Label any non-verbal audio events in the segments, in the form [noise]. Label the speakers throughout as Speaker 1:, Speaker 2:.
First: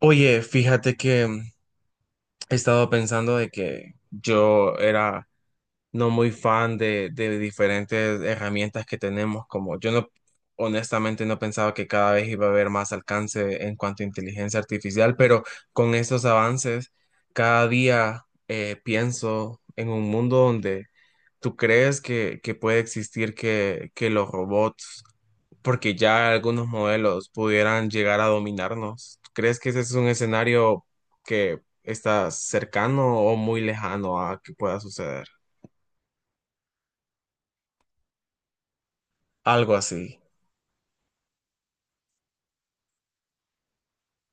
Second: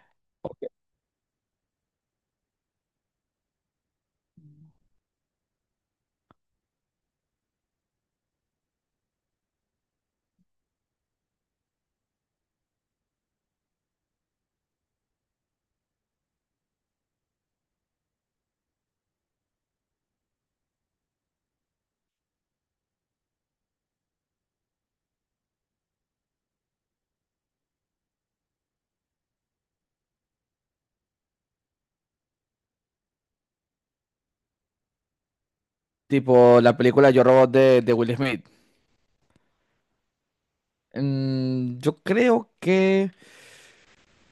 Speaker 1: Oye,
Speaker 2: Ok.
Speaker 1: fíjate que he estado pensando de que yo era no muy fan de diferentes herramientas que tenemos, como yo no, honestamente no pensaba que cada vez iba a haber más alcance en cuanto a inteligencia artificial, pero con estos avances, cada día pienso en un mundo donde... ¿Tú crees que puede existir que los robots, porque ya algunos modelos pudieran llegar a dominarnos? ¿Tú crees que ese es un escenario que está cercano o muy lejano a que pueda suceder?
Speaker 2: Tipo la película Yo Robot de Will Smith.
Speaker 1: Algo así.
Speaker 2: Mm, yo creo que.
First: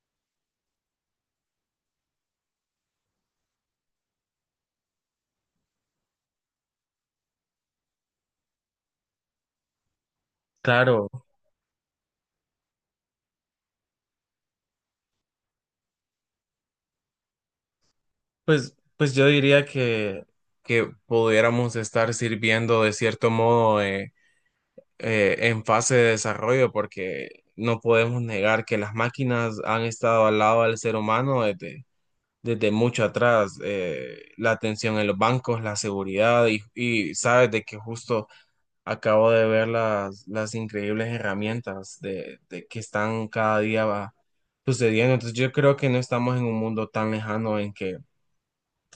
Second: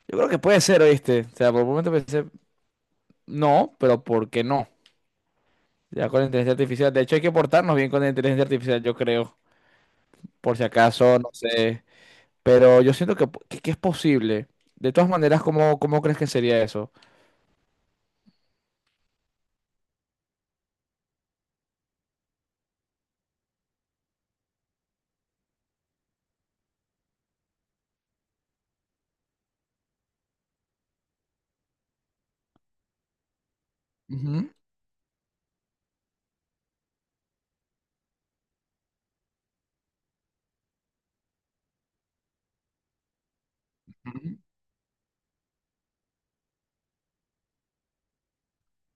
Speaker 2: Yo creo que puede ser, ¿oíste? O sea, por un momento pensé, no, pero ¿por qué no? Ya con la inteligencia artificial. De hecho, hay que portarnos bien con la inteligencia artificial, yo creo. Por si
Speaker 1: Claro.
Speaker 2: acaso, no sé. Pero yo siento que es posible. De todas maneras, cómo crees que sería eso?
Speaker 1: Pues yo diría que pudiéramos estar sirviendo de cierto modo en fase de desarrollo, porque no podemos negar que las máquinas han estado al lado del ser humano desde desde mucho atrás,
Speaker 2: Ujú,
Speaker 1: la atención en los bancos, la seguridad y sabes de que justo acabo de ver las increíbles herramientas de que están cada día
Speaker 2: ujú,
Speaker 1: sucediendo. Entonces yo creo que no estamos en un mundo tan lejano en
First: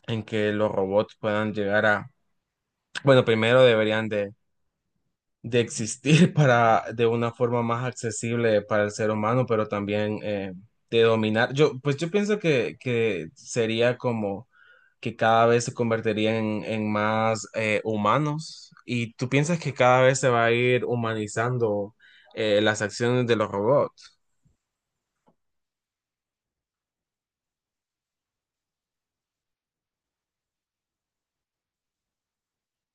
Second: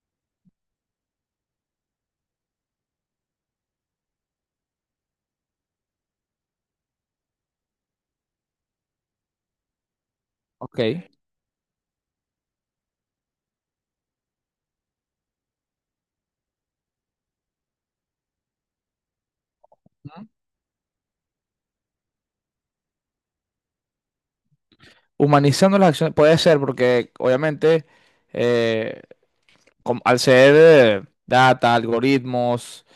Speaker 1: en que los robots puedan llegar a, bueno, primero deberían de existir [laughs] para, de una forma más accesible para el ser humano, pero también
Speaker 2: ok.
Speaker 1: de dominar. Pues yo pienso que sería como que cada vez se convertirían en más humanos. ¿Y tú piensas que cada vez se va a ir humanizando las acciones de los robots?
Speaker 2: Humanizando las acciones. Puede ser, porque obviamente, eh, al ser data, algoritmos,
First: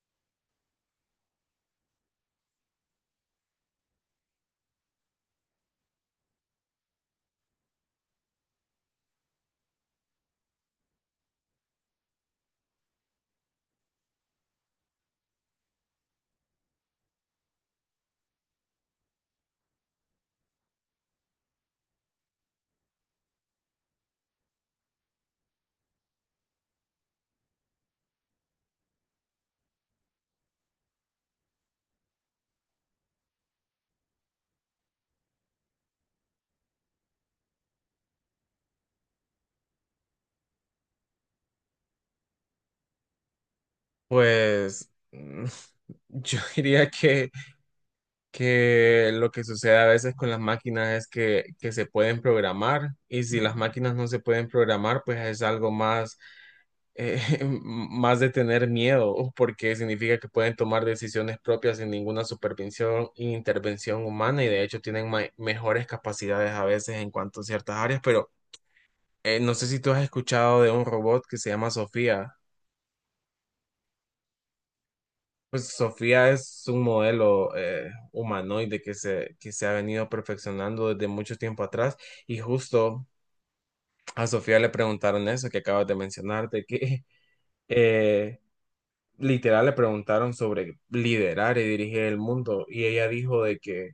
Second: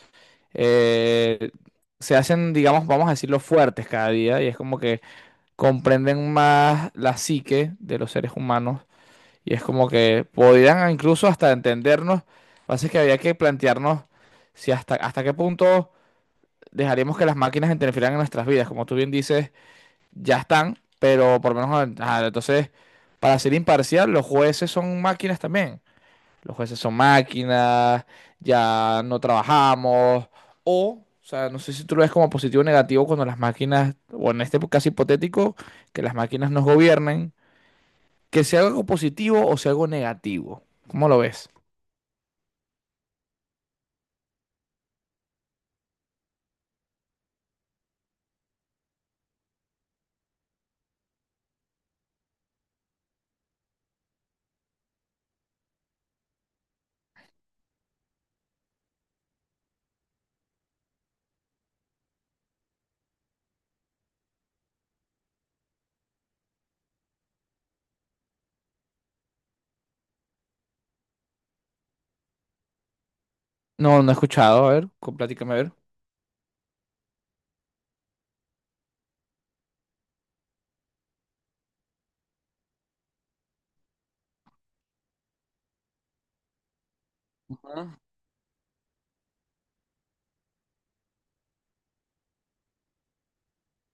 Speaker 2: eh, se hacen, digamos, vamos a decirlo, fuertes cada día y es como que comprenden más la psique de los seres humanos y es como que podrían incluso hasta entendernos. Lo que pasa es que había que plantearnos si hasta qué punto dejaríamos que las máquinas interfieran en nuestras vidas. Como tú bien dices, ya están, pero por lo menos, ah, entonces, para ser imparcial, los jueces son máquinas también. Los jueces son máquinas, ya no trabajamos. O sea, no sé si tú lo ves como positivo o negativo cuando las máquinas, o en este caso hipotético, que las máquinas nos gobiernen, que sea algo positivo o sea algo negativo. ¿Cómo lo ves?
Speaker 1: Pues [laughs] yo diría que lo que sucede a veces con las máquinas es que se pueden programar y si las máquinas no se pueden programar, pues es algo más, eh, [laughs] más de tener miedo, porque significa que pueden tomar decisiones propias sin ninguna supervisión e intervención humana y de hecho tienen mejores capacidades a veces en cuanto a ciertas áreas, pero no sé si tú has escuchado de un robot que se llama Sofía.
Speaker 2: No, no he escuchado. A ver, platícame a
Speaker 1: Pues
Speaker 2: ver.
Speaker 1: Sofía es un modelo humanoide que que se ha venido perfeccionando desde mucho tiempo atrás y justo a Sofía le preguntaron eso que acabas de mencionar, de que [laughs] eh, literal le preguntaron sobre liderar y dirigir el mundo y ella dijo de que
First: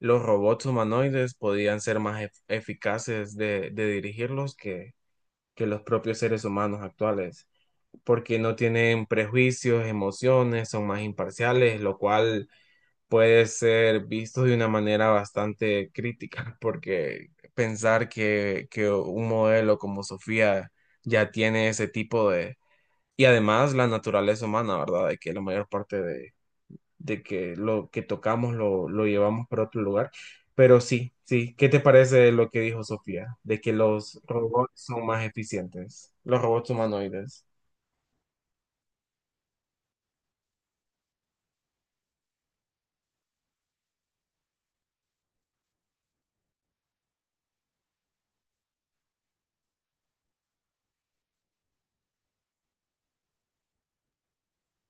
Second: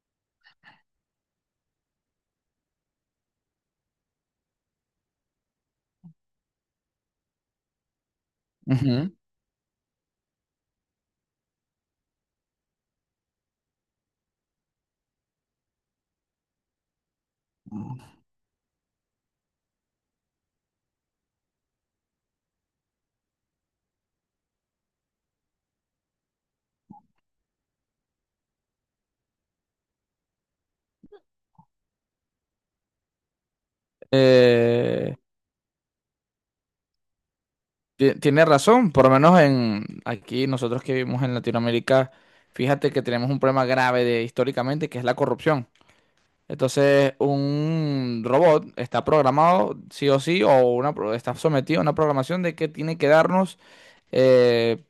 Speaker 1: los robots humanoides podían ser más eficaces de dirigirlos que los propios seres humanos actuales, porque no tienen
Speaker 2: Ujú.
Speaker 1: prejuicios, emociones, son más imparciales, lo cual puede ser visto de una manera bastante crítica, porque pensar que un modelo como Sofía ya tiene ese tipo de... Y además la naturaleza humana, ¿verdad? De que la mayor parte de que lo que tocamos lo llevamos para otro lugar. Pero sí, sí. ¿Qué te parece lo que dijo Sofía? De que los robots son
Speaker 2: Eh,
Speaker 1: más eficientes, los robots humanoides.
Speaker 2: Tiene razón, por lo menos en aquí nosotros que vivimos en Latinoamérica, fíjate que tenemos un problema grave de, históricamente, que es la corrupción. Entonces, un robot está programado, sí o sí, o una, está sometido a una programación de que tiene que darnos, eh,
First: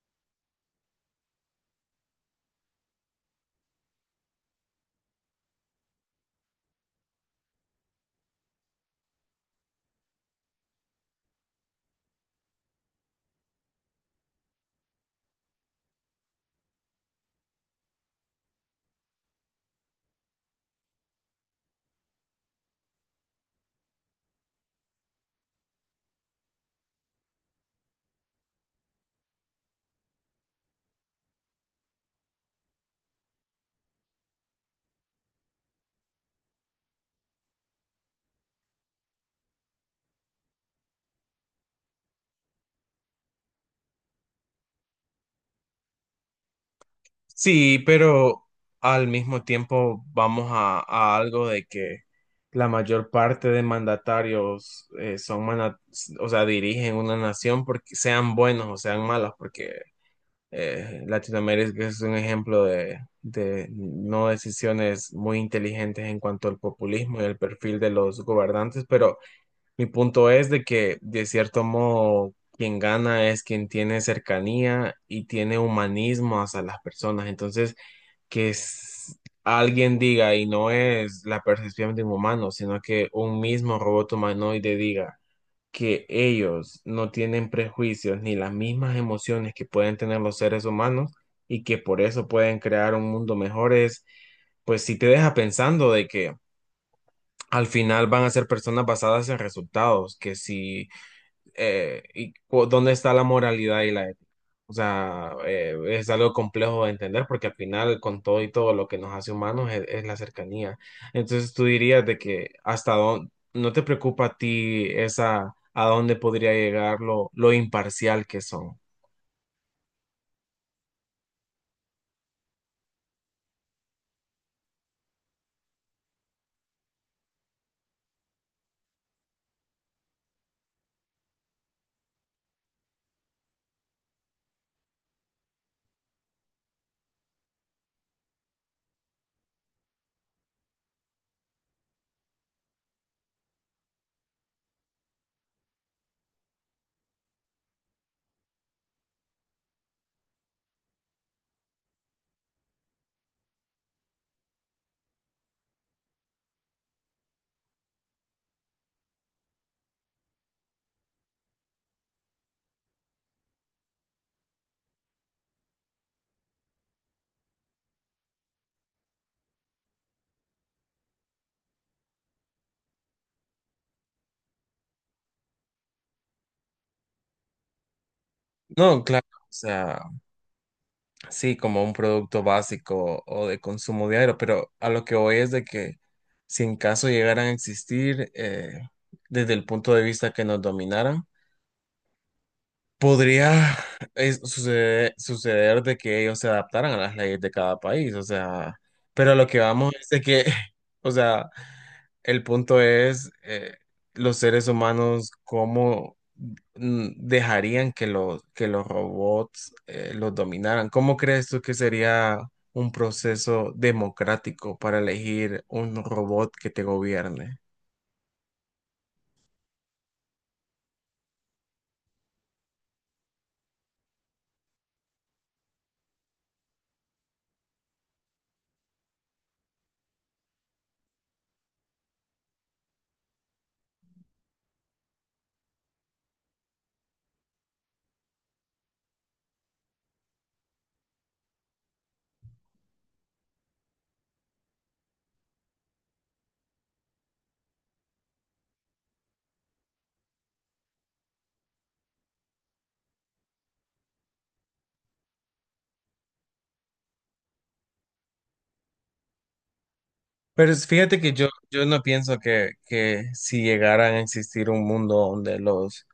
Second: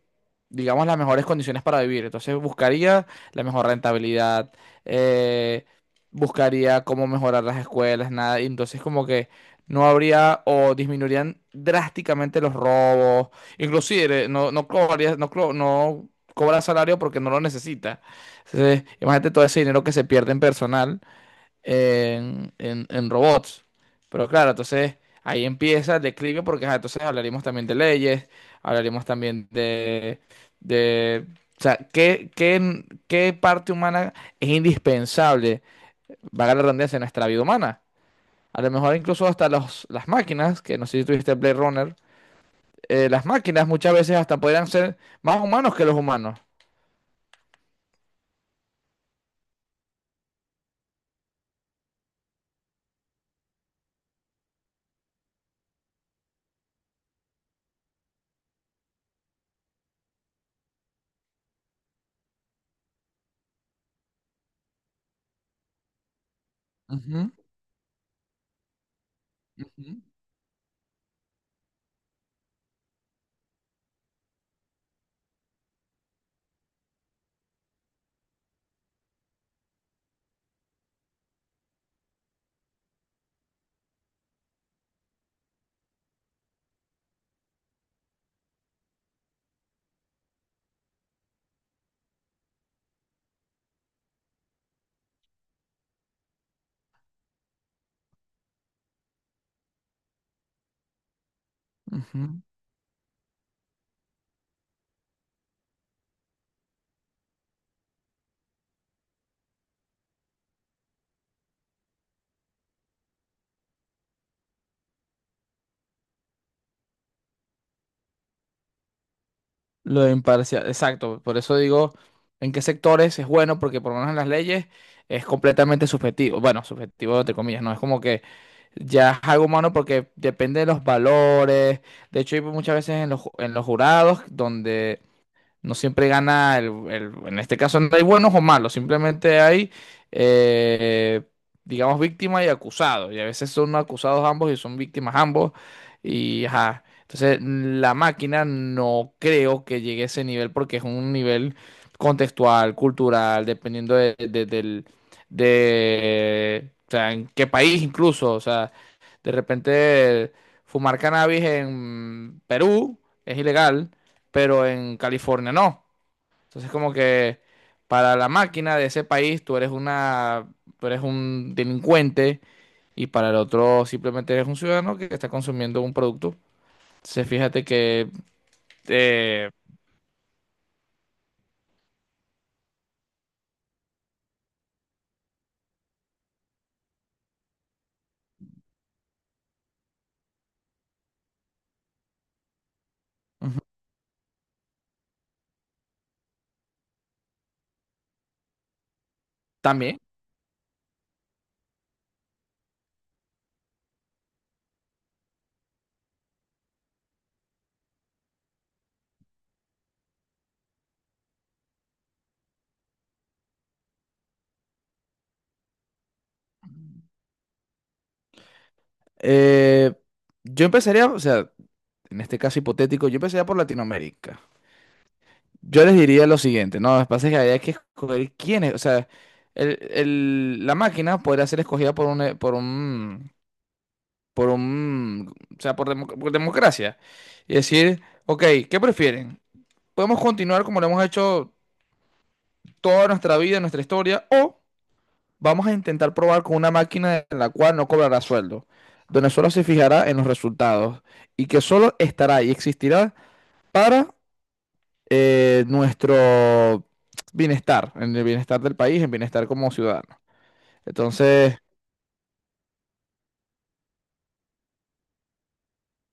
Speaker 2: digamos, las mejores condiciones para vivir. Entonces, buscaría la mejor rentabilidad, eh, buscaría cómo mejorar las escuelas, nada. Y entonces, como que no habría o disminuirían drásticamente los robos. Inclusive, no, no cobraría, no, no cobra salario porque no lo necesita. Entonces, imagínate todo ese dinero que se pierde en personal en, en robots. Pero claro, entonces ahí empieza el declive porque ajá, entonces hablaríamos también de leyes, hablaríamos también de, o sea, qué parte humana es indispensable, valga la redundancia, en nuestra vida humana? A lo mejor incluso hasta los, las máquinas, que no sé si tuviste Blade Runner, las máquinas muchas veces hasta podrían ser más humanos que los humanos.
Speaker 1: Sí, pero al mismo tiempo vamos a algo de que la mayor parte de mandatarios o sea, dirigen una nación porque sean buenos o sean malos, porque Latinoamérica es un ejemplo de no decisiones muy inteligentes en cuanto al populismo y
Speaker 2: Ujú,
Speaker 1: el perfil de los gobernantes, pero mi
Speaker 2: ujú,
Speaker 1: punto es de que de cierto modo quien gana es quien tiene cercanía y tiene humanismo hacia las personas, entonces que s- alguien diga, y no es la percepción de un humano, sino que un mismo robot humanoide diga que ellos no tienen prejuicios ni las mismas emociones que pueden tener los seres humanos y que por eso pueden crear un mundo mejor es, pues si te deja pensando de que al final van a ser personas basadas en resultados, que si y
Speaker 2: ujú.
Speaker 1: cu- dónde está la moralidad y la ética. O sea, es algo complejo de entender porque al final con todo y todo lo que nos hace humanos es la cercanía. Entonces tú dirías de que hasta dónde, no te preocupa a ti esa, a dónde podría llegar lo imparcial que son.
Speaker 2: Lo de imparcial, exacto. Por eso digo en qué sectores es bueno, porque por lo menos en las leyes es completamente subjetivo. Bueno, subjetivo entre comillas, no es como que ya es algo humano porque depende de los valores. De hecho, hay muchas veces en los, en los jurados donde no siempre gana en este caso no hay buenos o malos, simplemente hay, eh, digamos, víctima y acusado. Y a veces son acusados ambos y son víctimas ambos. Y ajá. Entonces, la máquina no creo que llegue a ese nivel porque es un nivel contextual, cultural, dependiendo del, de, o sea, en qué país incluso. O sea, de repente fumar cannabis en Perú es ilegal pero en California no. Entonces como que para la máquina de ese país tú eres una, tú eres un delincuente y para el otro simplemente eres un ciudadano que está consumiendo un producto. Entonces fíjate que
Speaker 1: No, claro. O
Speaker 2: eh,
Speaker 1: sea, sí, como un producto básico o de consumo diario, pero a lo que voy es de que si en caso llegaran a existir, desde el punto de vista que nos dominaran,
Speaker 2: ujú,
Speaker 1: podría suceder, de que ellos se adaptaran a las leyes de cada país, o sea, pero lo que vamos
Speaker 2: también
Speaker 1: es de que, [laughs] o sea, el punto es los seres humanos cómo dejarían que los robots los dominaran. ¿Cómo crees tú que sería un proceso democrático para elegir un robot que te gobierne?
Speaker 2: eh, yo empezaría, o sea, en este caso hipotético, yo empezaría por Latinoamérica. Yo les diría lo siguiente, no, lo que pasa es que hay que escoger quiénes, o sea, la máquina podría ser escogida o sea, por, por democracia. Y decir, ok, ¿qué prefieren? ¿Podemos continuar como lo hemos hecho toda nuestra vida, nuestra historia, o vamos a intentar probar con una máquina en la cual no cobrará sueldo, donde solo se fijará en los resultados y que solo estará y existirá para nuestro bienestar, en el bienestar del país, en bienestar como ciudadano?
Speaker 1: Pero fíjate que
Speaker 2: Entonces,
Speaker 1: yo no pienso que si llegaran a existir un mundo donde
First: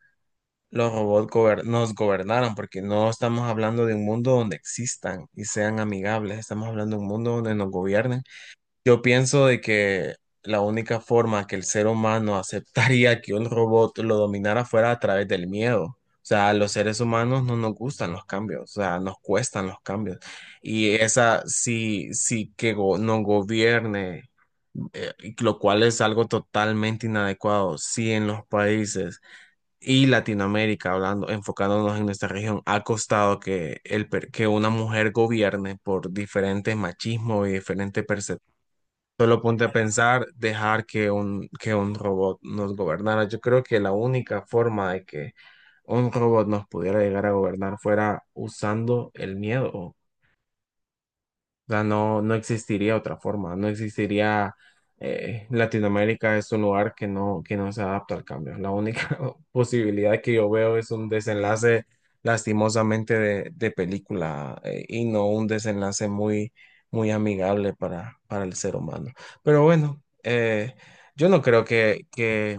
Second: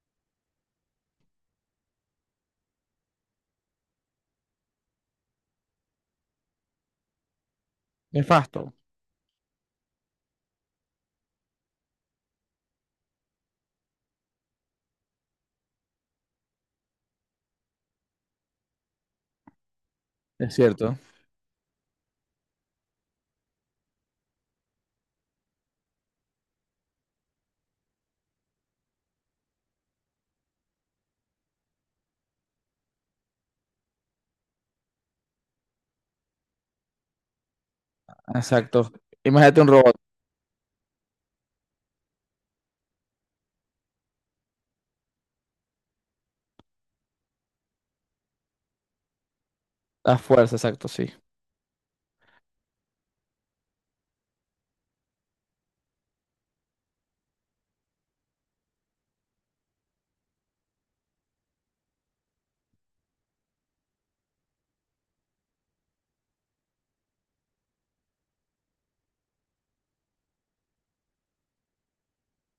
Speaker 1: los robots nos gobernaran, porque no estamos hablando de un mundo donde existan y sean amigables, estamos hablando de un mundo donde nos gobiernen.
Speaker 2: nefasto,
Speaker 1: Yo pienso de que la única forma que el ser humano aceptaría que un robot lo dominara fuera a través del miedo. O sea, a los seres humanos no nos gustan los cambios, o sea, nos cuestan los cambios.
Speaker 2: es
Speaker 1: Y
Speaker 2: cierto,
Speaker 1: esa, si que nos gobierne y lo cual es algo totalmente inadecuado. Si en los países y Latinoamérica, hablando, enfocándonos en nuestra región, ha costado que una mujer gobierne por diferentes machismo y diferentes percepciones.
Speaker 2: exacto.
Speaker 1: Solo
Speaker 2: Imagínate
Speaker 1: ponte
Speaker 2: un
Speaker 1: a
Speaker 2: robot,
Speaker 1: pensar, dejar que que un robot nos gobernara. Yo creo que la única forma de que un robot nos pudiera llegar a gobernar fuera usando el miedo.
Speaker 2: a fuerza, exacto, sí.
Speaker 1: O sea, no, no existiría otra forma, no existiría Latinoamérica es un lugar que no se adapta al cambio. La única [laughs] posibilidad que yo veo es un desenlace lastimosamente de película y no un desenlace muy amigable para el ser humano. Pero bueno, yo no creo que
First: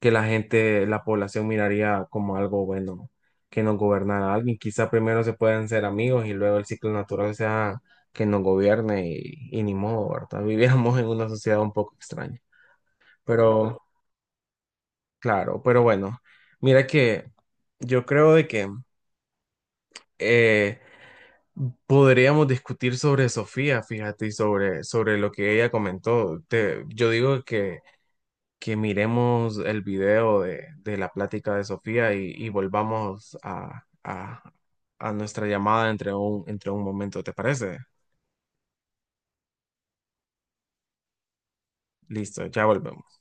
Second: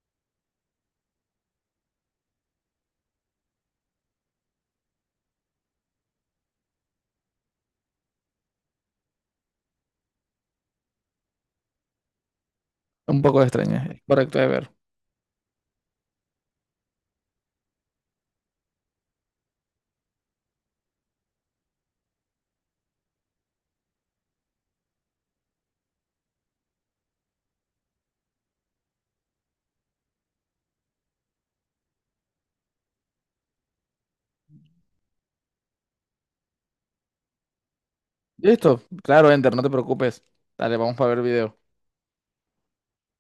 Speaker 1: que la gente, la población miraría como algo bueno, que nos gobernara alguien. Quizá primero se pueden ser amigos y luego el ciclo natural sea que nos gobierne y ni modo, ¿verdad? [laughs] Vivíamos en una sociedad un poco extraña.
Speaker 2: Un poco
Speaker 1: Pero,
Speaker 2: extraña, es correcto de ver.
Speaker 1: claro, pero bueno, mira que yo creo de que eh, podríamos discutir sobre Sofía, fíjate, sobre lo que ella comentó. Yo digo que miremos el video de la plática de Sofía y volvamos a nuestra llamada entre entre un momento, ¿te parece?
Speaker 2: Listo, claro, Enter, no te preocupes. Dale, vamos para ver video.
Speaker 1: Listo, ya volvemos.